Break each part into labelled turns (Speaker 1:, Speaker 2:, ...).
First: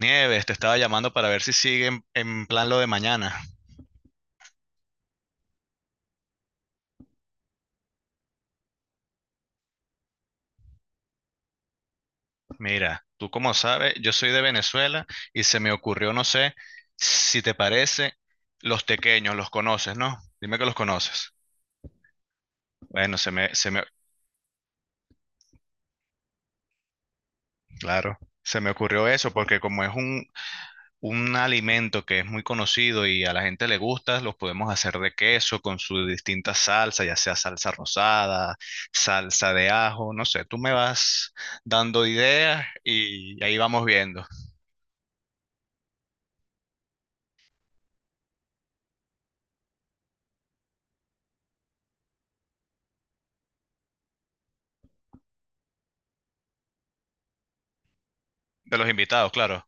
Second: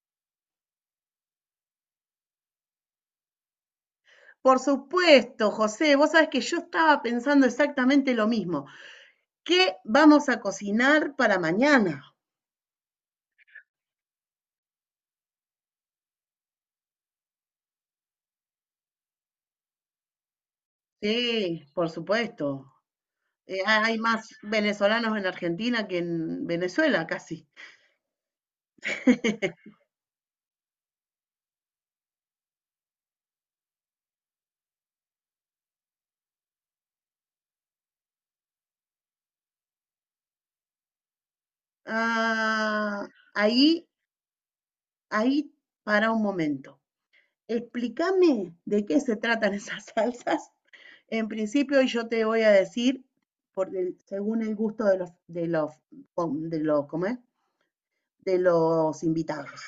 Speaker 1: Nieves, te estaba llamando para ver si siguen en plan lo de mañana.
Speaker 2: Por supuesto, José, vos sabés que yo estaba pensando exactamente lo mismo. ¿Qué vamos a cocinar para mañana?
Speaker 1: Mira, tú como sabes, yo soy de Venezuela y se me ocurrió, no sé, si te parece, los tequeños, los conoces, ¿no? Dime que los conoces.
Speaker 2: Sí, por supuesto.
Speaker 1: Bueno,
Speaker 2: Hay más venezolanos en Argentina que en Venezuela, casi.
Speaker 1: claro, se me ocurrió eso porque como es un alimento que es muy conocido y a la gente le gusta, los podemos hacer de queso con su distinta salsa, ya sea salsa rosada, salsa de ajo, no sé, tú me vas dando ideas
Speaker 2: Ah,
Speaker 1: y ahí vamos
Speaker 2: ahí,
Speaker 1: viendo.
Speaker 2: ahí, para un momento. Explícame de qué se tratan esas salsas. En principio, yo te voy a decir, según el gusto de los, ¿cómo es? De
Speaker 1: De los
Speaker 2: los
Speaker 1: invitados,
Speaker 2: invitados.
Speaker 1: claro.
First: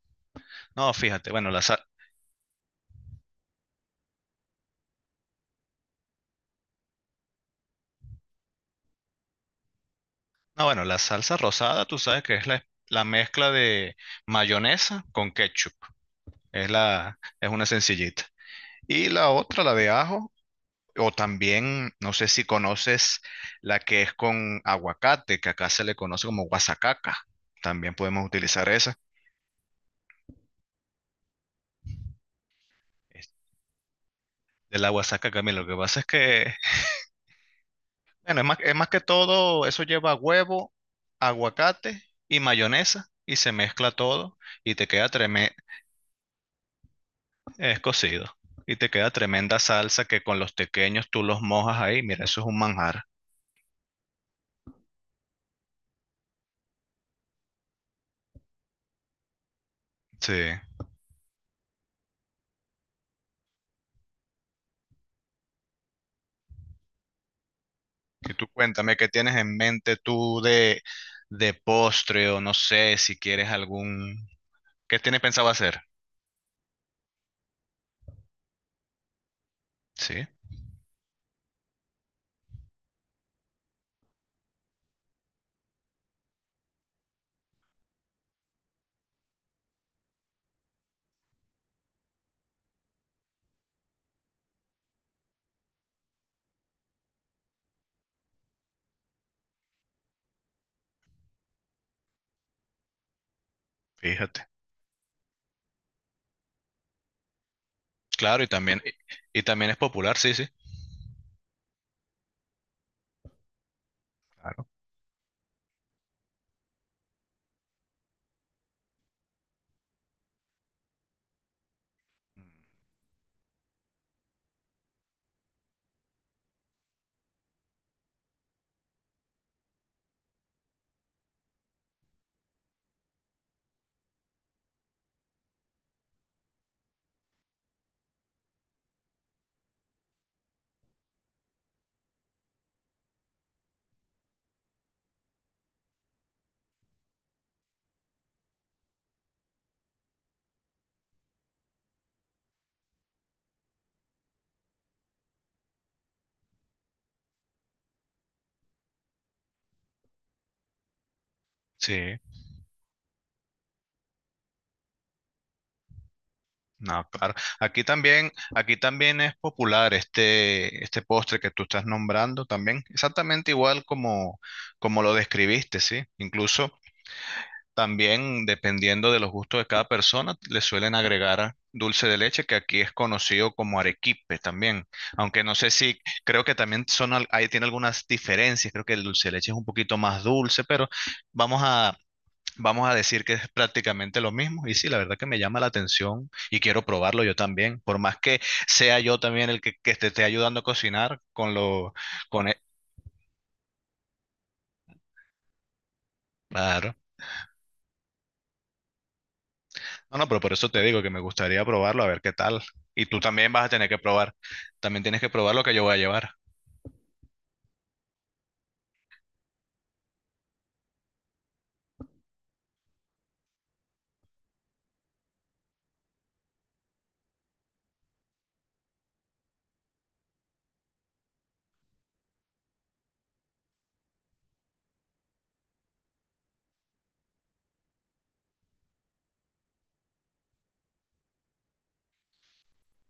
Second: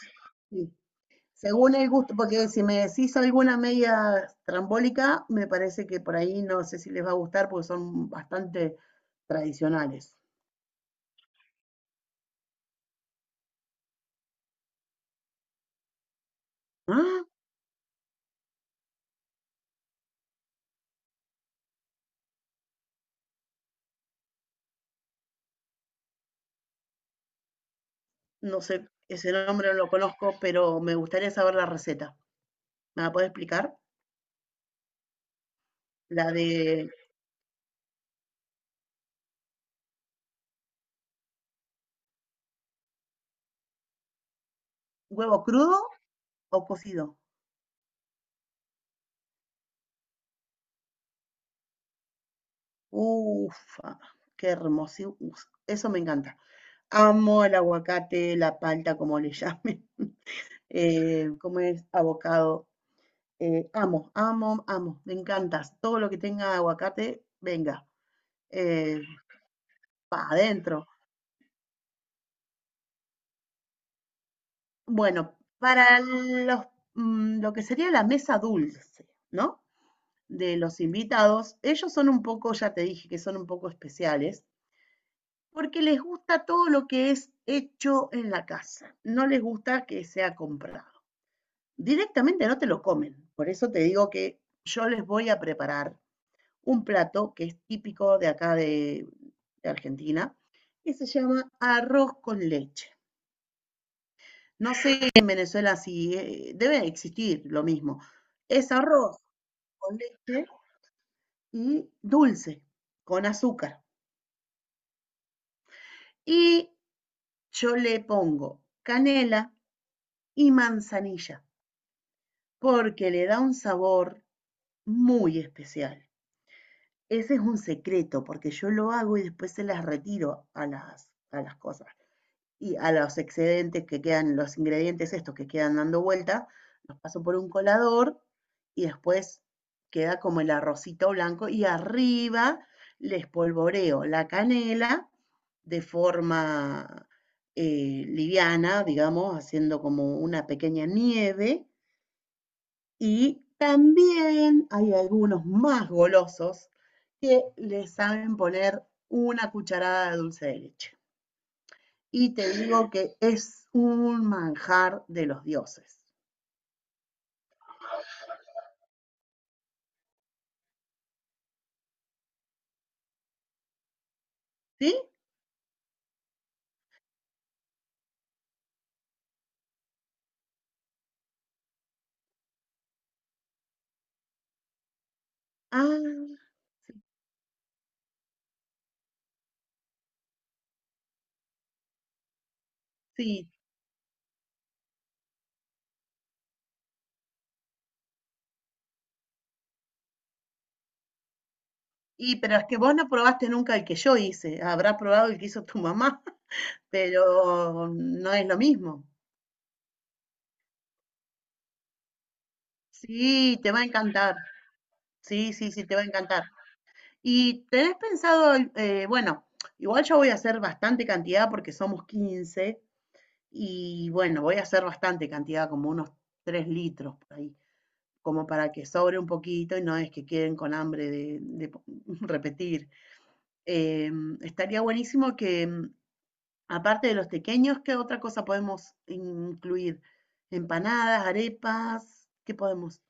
Speaker 2: Sí,
Speaker 1: No, fíjate, bueno,
Speaker 2: según el gusto, porque si me decís alguna media trambólica, me parece que por ahí no sé si les va a gustar porque son bastante tradicionales.
Speaker 1: no, bueno, la salsa rosada, tú sabes que es la mezcla de mayonesa con ketchup.
Speaker 2: Ah,
Speaker 1: Es una sencillita. Y la otra, la de ajo, o también, no sé si conoces la que es con aguacate, que acá se le conoce como guasacaca. También podemos
Speaker 2: no
Speaker 1: utilizar
Speaker 2: sé,
Speaker 1: esa.
Speaker 2: ese nombre no lo conozco, pero me gustaría saber la receta. ¿Me la podés
Speaker 1: Es-
Speaker 2: explicar?
Speaker 1: De la guasacaca, mira, lo que pasa es
Speaker 2: ¿La
Speaker 1: que,
Speaker 2: de
Speaker 1: bueno, es más que todo, eso lleva huevo, aguacate y mayonesa y se mezcla todo y te queda
Speaker 2: huevo crudo o cocido?
Speaker 1: es cocido. Y te queda tremenda salsa que con los tequeños tú los mojas ahí. Mira, eso es un manjar.
Speaker 2: Ufa, qué hermosísimo. Eso me encanta. Amo el aguacate, la palta, como le llamen.
Speaker 1: Sí.
Speaker 2: ¿Cómo es? Abocado. Amo, me encantas. Todo lo que tenga aguacate, venga,
Speaker 1: Y tú cuéntame
Speaker 2: eh,
Speaker 1: qué tienes en mente
Speaker 2: pa'
Speaker 1: tú
Speaker 2: adentro.
Speaker 1: de postre o no sé si quieres algún... ¿Qué tienes
Speaker 2: Bueno,
Speaker 1: pensado hacer?
Speaker 2: para lo que sería la mesa dulce, ¿no?
Speaker 1: Sí,
Speaker 2: De los invitados, ellos son un poco, ya te dije que son un poco especiales, porque les gusta todo lo que es hecho en la casa, no les gusta que sea comprado. Directamente no te lo comen, por eso te digo que yo les voy a preparar un plato que es típico de acá de Argentina, que se llama arroz con leche.
Speaker 1: fíjate.
Speaker 2: No sé en Venezuela si debe existir lo mismo.
Speaker 1: Claro, y
Speaker 2: Es
Speaker 1: también,
Speaker 2: arroz
Speaker 1: y también es
Speaker 2: con
Speaker 1: popular, sí, sí.
Speaker 2: leche y dulce, con azúcar.
Speaker 1: Claro.
Speaker 2: Y yo le pongo canela y manzanilla, porque le da un sabor muy especial. Ese es un secreto, porque yo lo hago y después se las retiro a las cosas. Y a los excedentes que quedan, los ingredientes estos que quedan dando vuelta, los paso por un colador y después queda como el arrocito blanco y arriba le espolvoreo la canela de forma liviana, digamos, haciendo como una pequeña nieve. Y también hay algunos más golosos que le saben poner una cucharada de dulce de leche,
Speaker 1: Sí,
Speaker 2: y te digo que es un manjar de los dioses.
Speaker 1: no, claro. Aquí también es popular este, este postre que tú estás nombrando también, exactamente igual como,
Speaker 2: ¿Sí?
Speaker 1: como lo describiste, ¿sí? Incluso también, dependiendo de los gustos de cada persona, le suelen agregar dulce de leche, que aquí es conocido como arequipe también. Aunque no sé si,
Speaker 2: Ah,
Speaker 1: creo que también son, ahí tiene algunas diferencias. Creo que el dulce de leche es un poquito más dulce, pero vamos a, vamos a decir que es
Speaker 2: sí.
Speaker 1: prácticamente lo mismo. Y sí, la verdad que me llama la atención y quiero probarlo yo también. Por más que sea yo también el que te esté ayudando a cocinar con lo,
Speaker 2: Y
Speaker 1: con
Speaker 2: pero
Speaker 1: e-
Speaker 2: es que vos no probaste nunca el que yo hice. Habrás probado el que hizo tu mamá,
Speaker 1: claro.
Speaker 2: pero no es lo mismo.
Speaker 1: No, no, pero por eso te digo que me gustaría probarlo, a ver qué tal. Y tú también
Speaker 2: Sí,
Speaker 1: vas a
Speaker 2: te va a
Speaker 1: tener que probar.
Speaker 2: encantar.
Speaker 1: También tienes que
Speaker 2: Sí,
Speaker 1: probar lo
Speaker 2: sí,
Speaker 1: que yo
Speaker 2: sí,
Speaker 1: voy
Speaker 2: te
Speaker 1: a
Speaker 2: va a
Speaker 1: llevar.
Speaker 2: encantar. ¿Y tenés pensado, bueno, igual yo voy a hacer bastante cantidad porque somos 15 y bueno, voy a hacer bastante cantidad, como unos 3 litros por ahí, como para que sobre un poquito y no es que queden con hambre de repetir. Eh, Estaría buenísimo que, aparte de los tequeños, ¿qué otra cosa podemos incluir? Empanadas, arepas, ¿qué podemos?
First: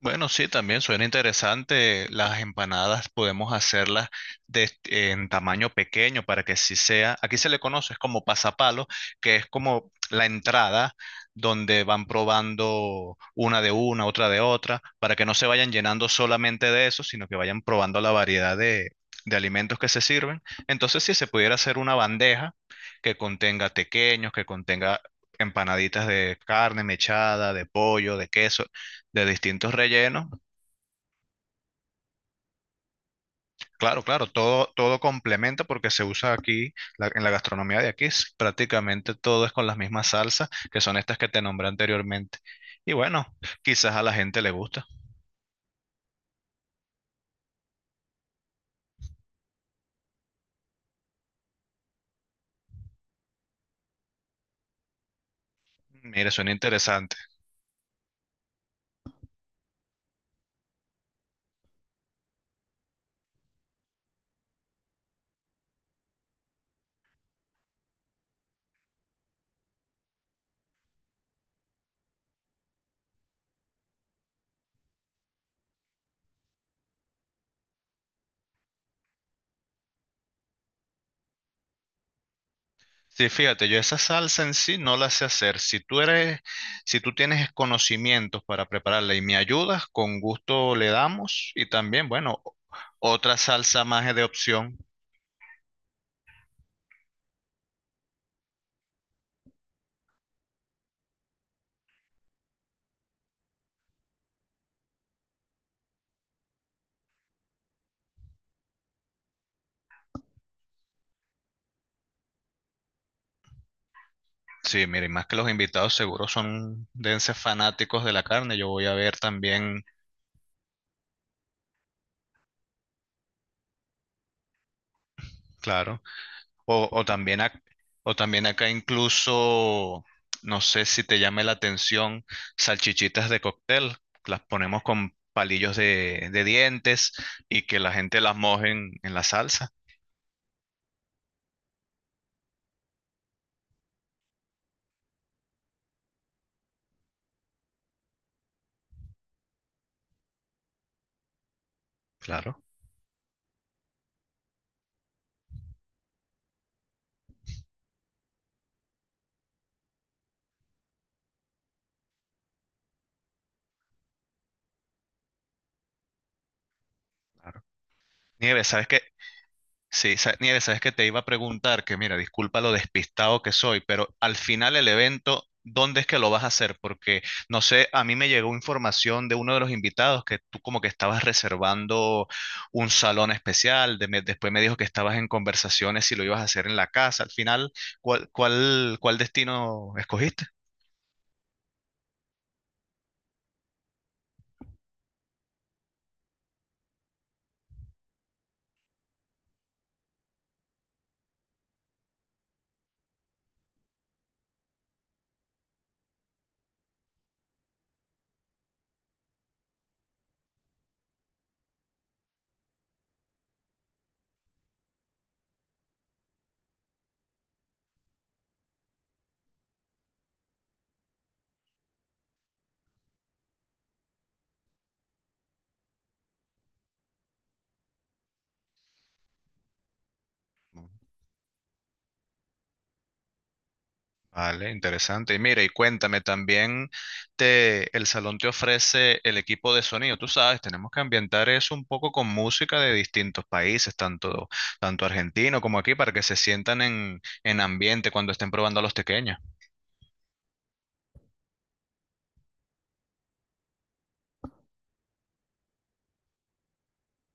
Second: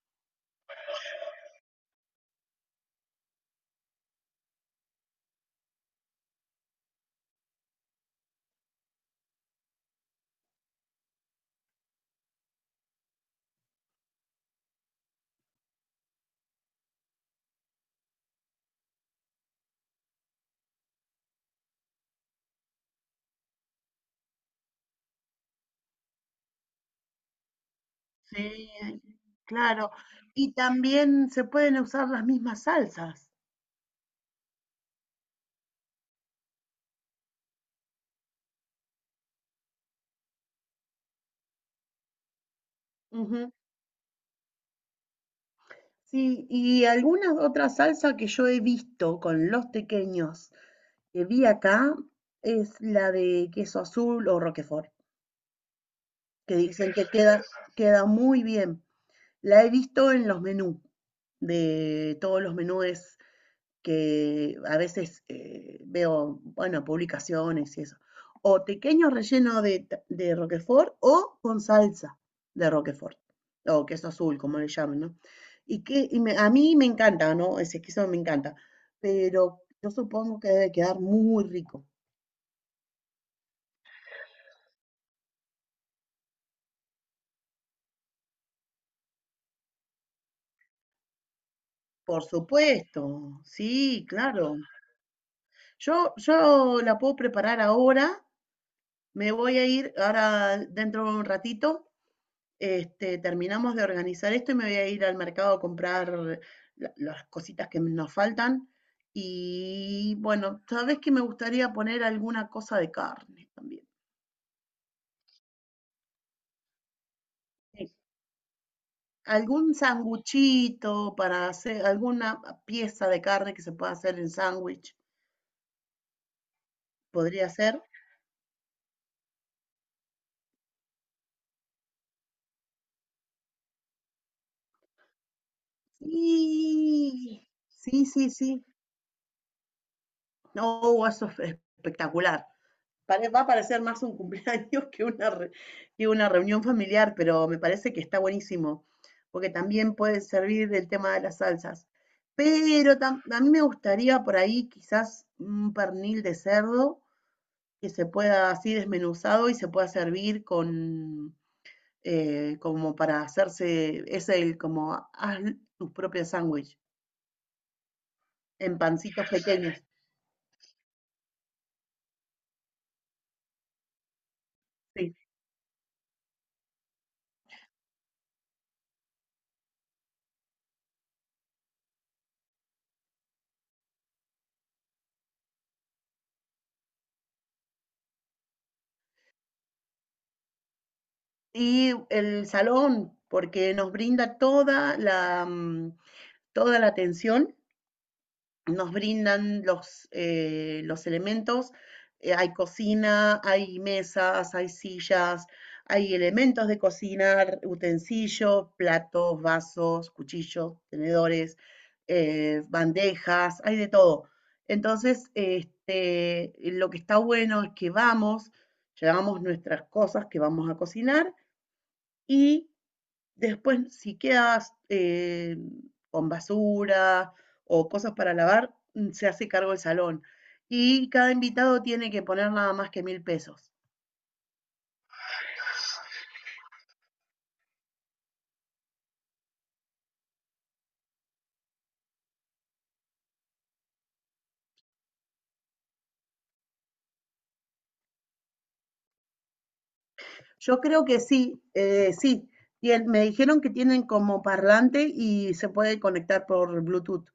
Speaker 1: Bueno, sí, también suena interesante. Las empanadas podemos hacerlas de, en tamaño pequeño para que sí sea. Aquí se le conoce es como pasapalo, que es como la entrada donde van probando una de una, otra de otra, para que no se vayan llenando solamente de eso, sino que vayan probando la variedad de alimentos que se sirven. Entonces, si se pudiera hacer una bandeja que contenga tequeños, que contenga empanaditas de carne mechada, de pollo, de queso
Speaker 2: Sí,
Speaker 1: de distintos
Speaker 2: claro.
Speaker 1: rellenos.
Speaker 2: Y también se pueden usar las mismas salsas.
Speaker 1: Claro, claro, todo, todo complementa porque se usa aquí, en la gastronomía de aquí, prácticamente todo es con las mismas salsas, que son estas que te nombré anteriormente. Y bueno,
Speaker 2: Ujú.
Speaker 1: quizás a la gente le gusta.
Speaker 2: Sí, y algunas otras salsas que yo he visto con los tequeños que vi acá es la de queso azul o roquefort,
Speaker 1: Mira, suena
Speaker 2: que dicen que
Speaker 1: interesante.
Speaker 2: queda, queda muy bien. La he visto en los menús, de todos los menús que a veces veo, bueno, publicaciones y eso. O pequeño relleno de Roquefort o con salsa de Roquefort, o queso azul, como le llaman, ¿no? A mí me encanta, ¿no? Ese queso me encanta, pero yo supongo que debe quedar muy rico.
Speaker 1: Sí, fíjate, yo esa salsa en sí no la sé hacer. Si tú eres, si tú tienes conocimientos para prepararla y me ayudas, con gusto le damos. Y también,
Speaker 2: Por
Speaker 1: bueno,
Speaker 2: supuesto,
Speaker 1: otra salsa
Speaker 2: sí,
Speaker 1: más de
Speaker 2: claro.
Speaker 1: opción.
Speaker 2: Yo la puedo preparar ahora, me voy a ir ahora dentro de un ratito, este, terminamos de organizar esto y me voy a ir al mercado a comprar las cositas que nos faltan. Y bueno, sabes que me gustaría poner alguna cosa de carne también.
Speaker 1: Sí, mire, más que los invitados seguro son dense
Speaker 2: Sí.
Speaker 1: fanáticos de la carne. Yo voy a ver
Speaker 2: Algún
Speaker 1: también,
Speaker 2: sanguchito para hacer, alguna pieza de carne que se pueda hacer en sándwich,
Speaker 1: claro, o, o también
Speaker 2: podría
Speaker 1: ac-
Speaker 2: ser.
Speaker 1: o también acá incluso, no sé si te llame la atención, salchichitas de cóctel. Las ponemos con palillos de dientes
Speaker 2: Sí,
Speaker 1: y que la
Speaker 2: sí,
Speaker 1: gente
Speaker 2: sí,
Speaker 1: las
Speaker 2: sí.
Speaker 1: moje en la salsa.
Speaker 2: No, eso es espectacular. Va a parecer más un cumpleaños que una reunión familiar, pero me parece que está buenísimo, porque también puede servir el tema de las salsas.
Speaker 1: Claro,
Speaker 2: A mí me gustaría por ahí quizás un pernil de cerdo que se pueda así desmenuzado y se pueda servir con, como para hacerse, es el como haz tus propios sándwich
Speaker 1: claro. Nieves,
Speaker 2: en
Speaker 1: ¿sabes qué?
Speaker 2: pancitos pequeños.
Speaker 1: Sí, Nieves, sabes que te iba a preguntar que, mira, disculpa lo despistado que soy, pero al final el
Speaker 2: Sí.
Speaker 1: evento, ¿dónde es que lo vas a hacer? Porque, no sé, a mí me llegó información de uno de los invitados que tú como que estabas reservando un salón especial, después me dijo que estabas en conversaciones si lo ibas a hacer en la casa. Al final, ¿cuál destino escogiste?
Speaker 2: Y el salón, porque nos brinda toda la, toda la atención, nos brindan los elementos, hay cocina, hay mesas, hay sillas, hay elementos de cocinar, utensilios, platos, vasos, cuchillos, tenedores, bandejas, hay de todo. Entonces, este, lo que está bueno es que vamos, llevamos nuestras cosas que vamos a cocinar. Y después, si quedas con basura o cosas para lavar, se hace cargo el salón. Y cada invitado tiene que poner nada más que 1000 pesos.
Speaker 1: Vale, interesante. Y mira, y cuéntame también, el salón te ofrece el equipo de sonido. Tú sabes, tenemos que ambientar eso un poco con música de distintos países, tanto argentino como aquí, para que se sientan en ambiente cuando estén probando a los tequeños.
Speaker 2: Yo creo que sí, sí. Me dijeron que tienen como parlante y se puede conectar por Bluetooth.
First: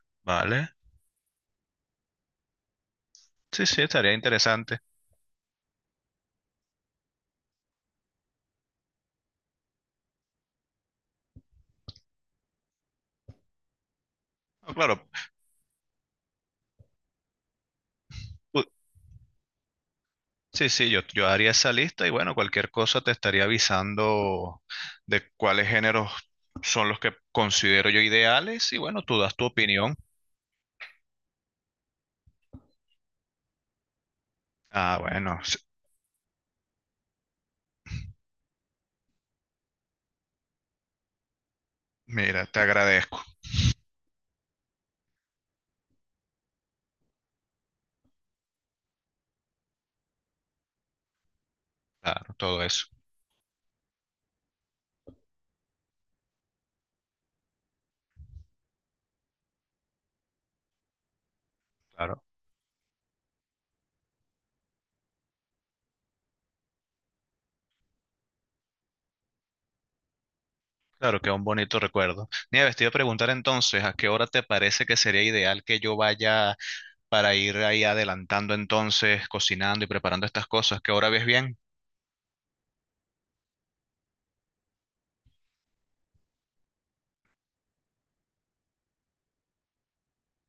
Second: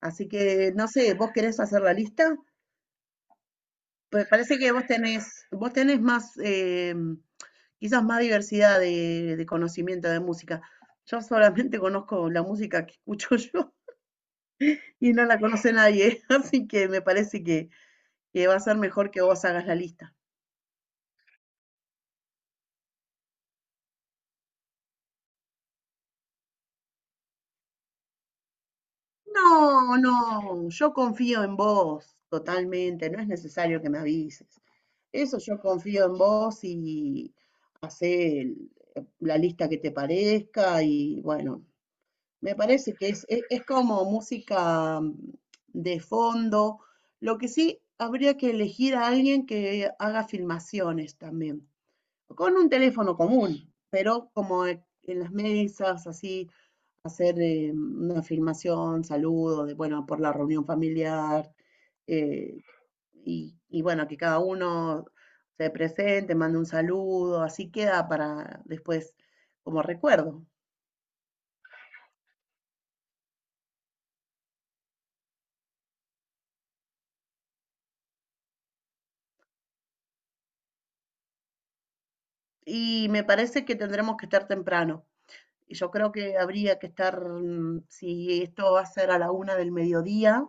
Speaker 2: Así que
Speaker 1: Vale,
Speaker 2: no sé, ¿vos querés hacer la lista?
Speaker 1: sí, sí, estaría
Speaker 2: Pues parece que
Speaker 1: interesante.
Speaker 2: vos tenés más, quizás más diversidad de conocimiento de música. Yo solamente conozco la música que escucho yo
Speaker 1: Ah, claro,
Speaker 2: y no la conoce nadie, así que me parece que va a
Speaker 1: u-
Speaker 2: ser mejor que vos hagas la lista.
Speaker 1: sí, sí, yo haría esa lista y bueno, cualquier cosa te estaría avisando de cuáles géneros son los que considero yo ideales y bueno, tú das tu opinión.
Speaker 2: No, no, yo confío en vos totalmente, no es necesario que me avises.
Speaker 1: Ah,
Speaker 2: Eso
Speaker 1: bueno.
Speaker 2: yo confío en vos y hacé la lista que te parezca y bueno,
Speaker 1: Mira,
Speaker 2: me
Speaker 1: te
Speaker 2: parece que
Speaker 1: agradezco.
Speaker 2: es como música de fondo. Lo que sí habría que elegir a alguien que haga filmaciones también,
Speaker 1: Claro,
Speaker 2: con
Speaker 1: todo
Speaker 2: un
Speaker 1: eso.
Speaker 2: teléfono común, pero como en las mesas, así, hacer una filmación, saludo de, bueno, por la reunión familiar,
Speaker 1: Claro,
Speaker 2: eh, y bueno, que cada uno se presente, mande un saludo, así queda para después como recuerdo.
Speaker 1: claro, que un bonito recuerdo. Nieves, te iba a preguntar entonces, ¿a qué hora te parece que sería ideal que yo vaya para ir ahí adelantando entonces, cocinando y preparando estas cosas? ¿Qué hora ves bien?
Speaker 2: Y me parece que tendremos que estar temprano. Y yo creo que habría que estar, si esto va a ser a la 1 del mediodía,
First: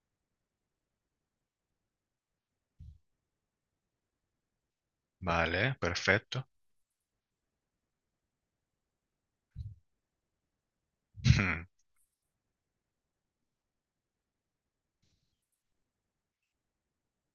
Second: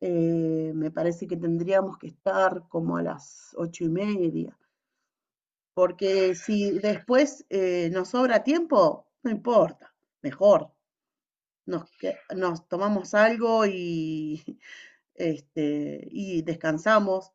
Speaker 2: me parece que tendríamos que estar como a las 8:30.
Speaker 1: Vale,
Speaker 2: Porque
Speaker 1: perfecto.
Speaker 2: si después nos sobra tiempo, no importa, mejor. Nos tomamos algo y, este, y descansamos,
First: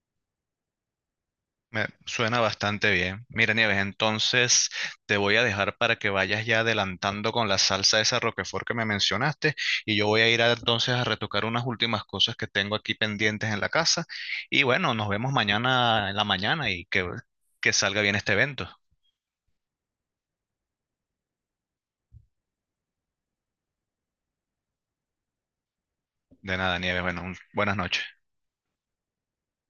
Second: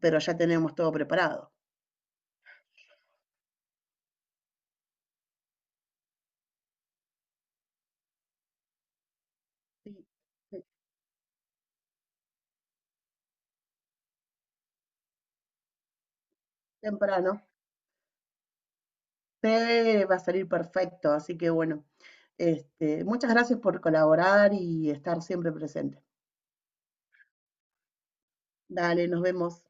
Speaker 2: pero ya tenemos todo preparado.
Speaker 1: Me suena bastante bien. Mira, Nieves, entonces te voy a dejar para que vayas ya adelantando con la salsa esa Roquefort que me mencionaste y
Speaker 2: Sí,
Speaker 1: yo voy a ir
Speaker 2: sí,
Speaker 1: entonces a retocar unas últimas cosas que tengo aquí pendientes en la casa y bueno, nos vemos mañana en la mañana y
Speaker 2: temprano.
Speaker 1: que salga bien este evento.
Speaker 2: Sí, va a salir perfecto. Así que bueno, este, muchas gracias por colaborar y estar siempre presente.
Speaker 1: De nada, Nieves, bueno, buenas noches.
Speaker 2: Dale, nos vemos.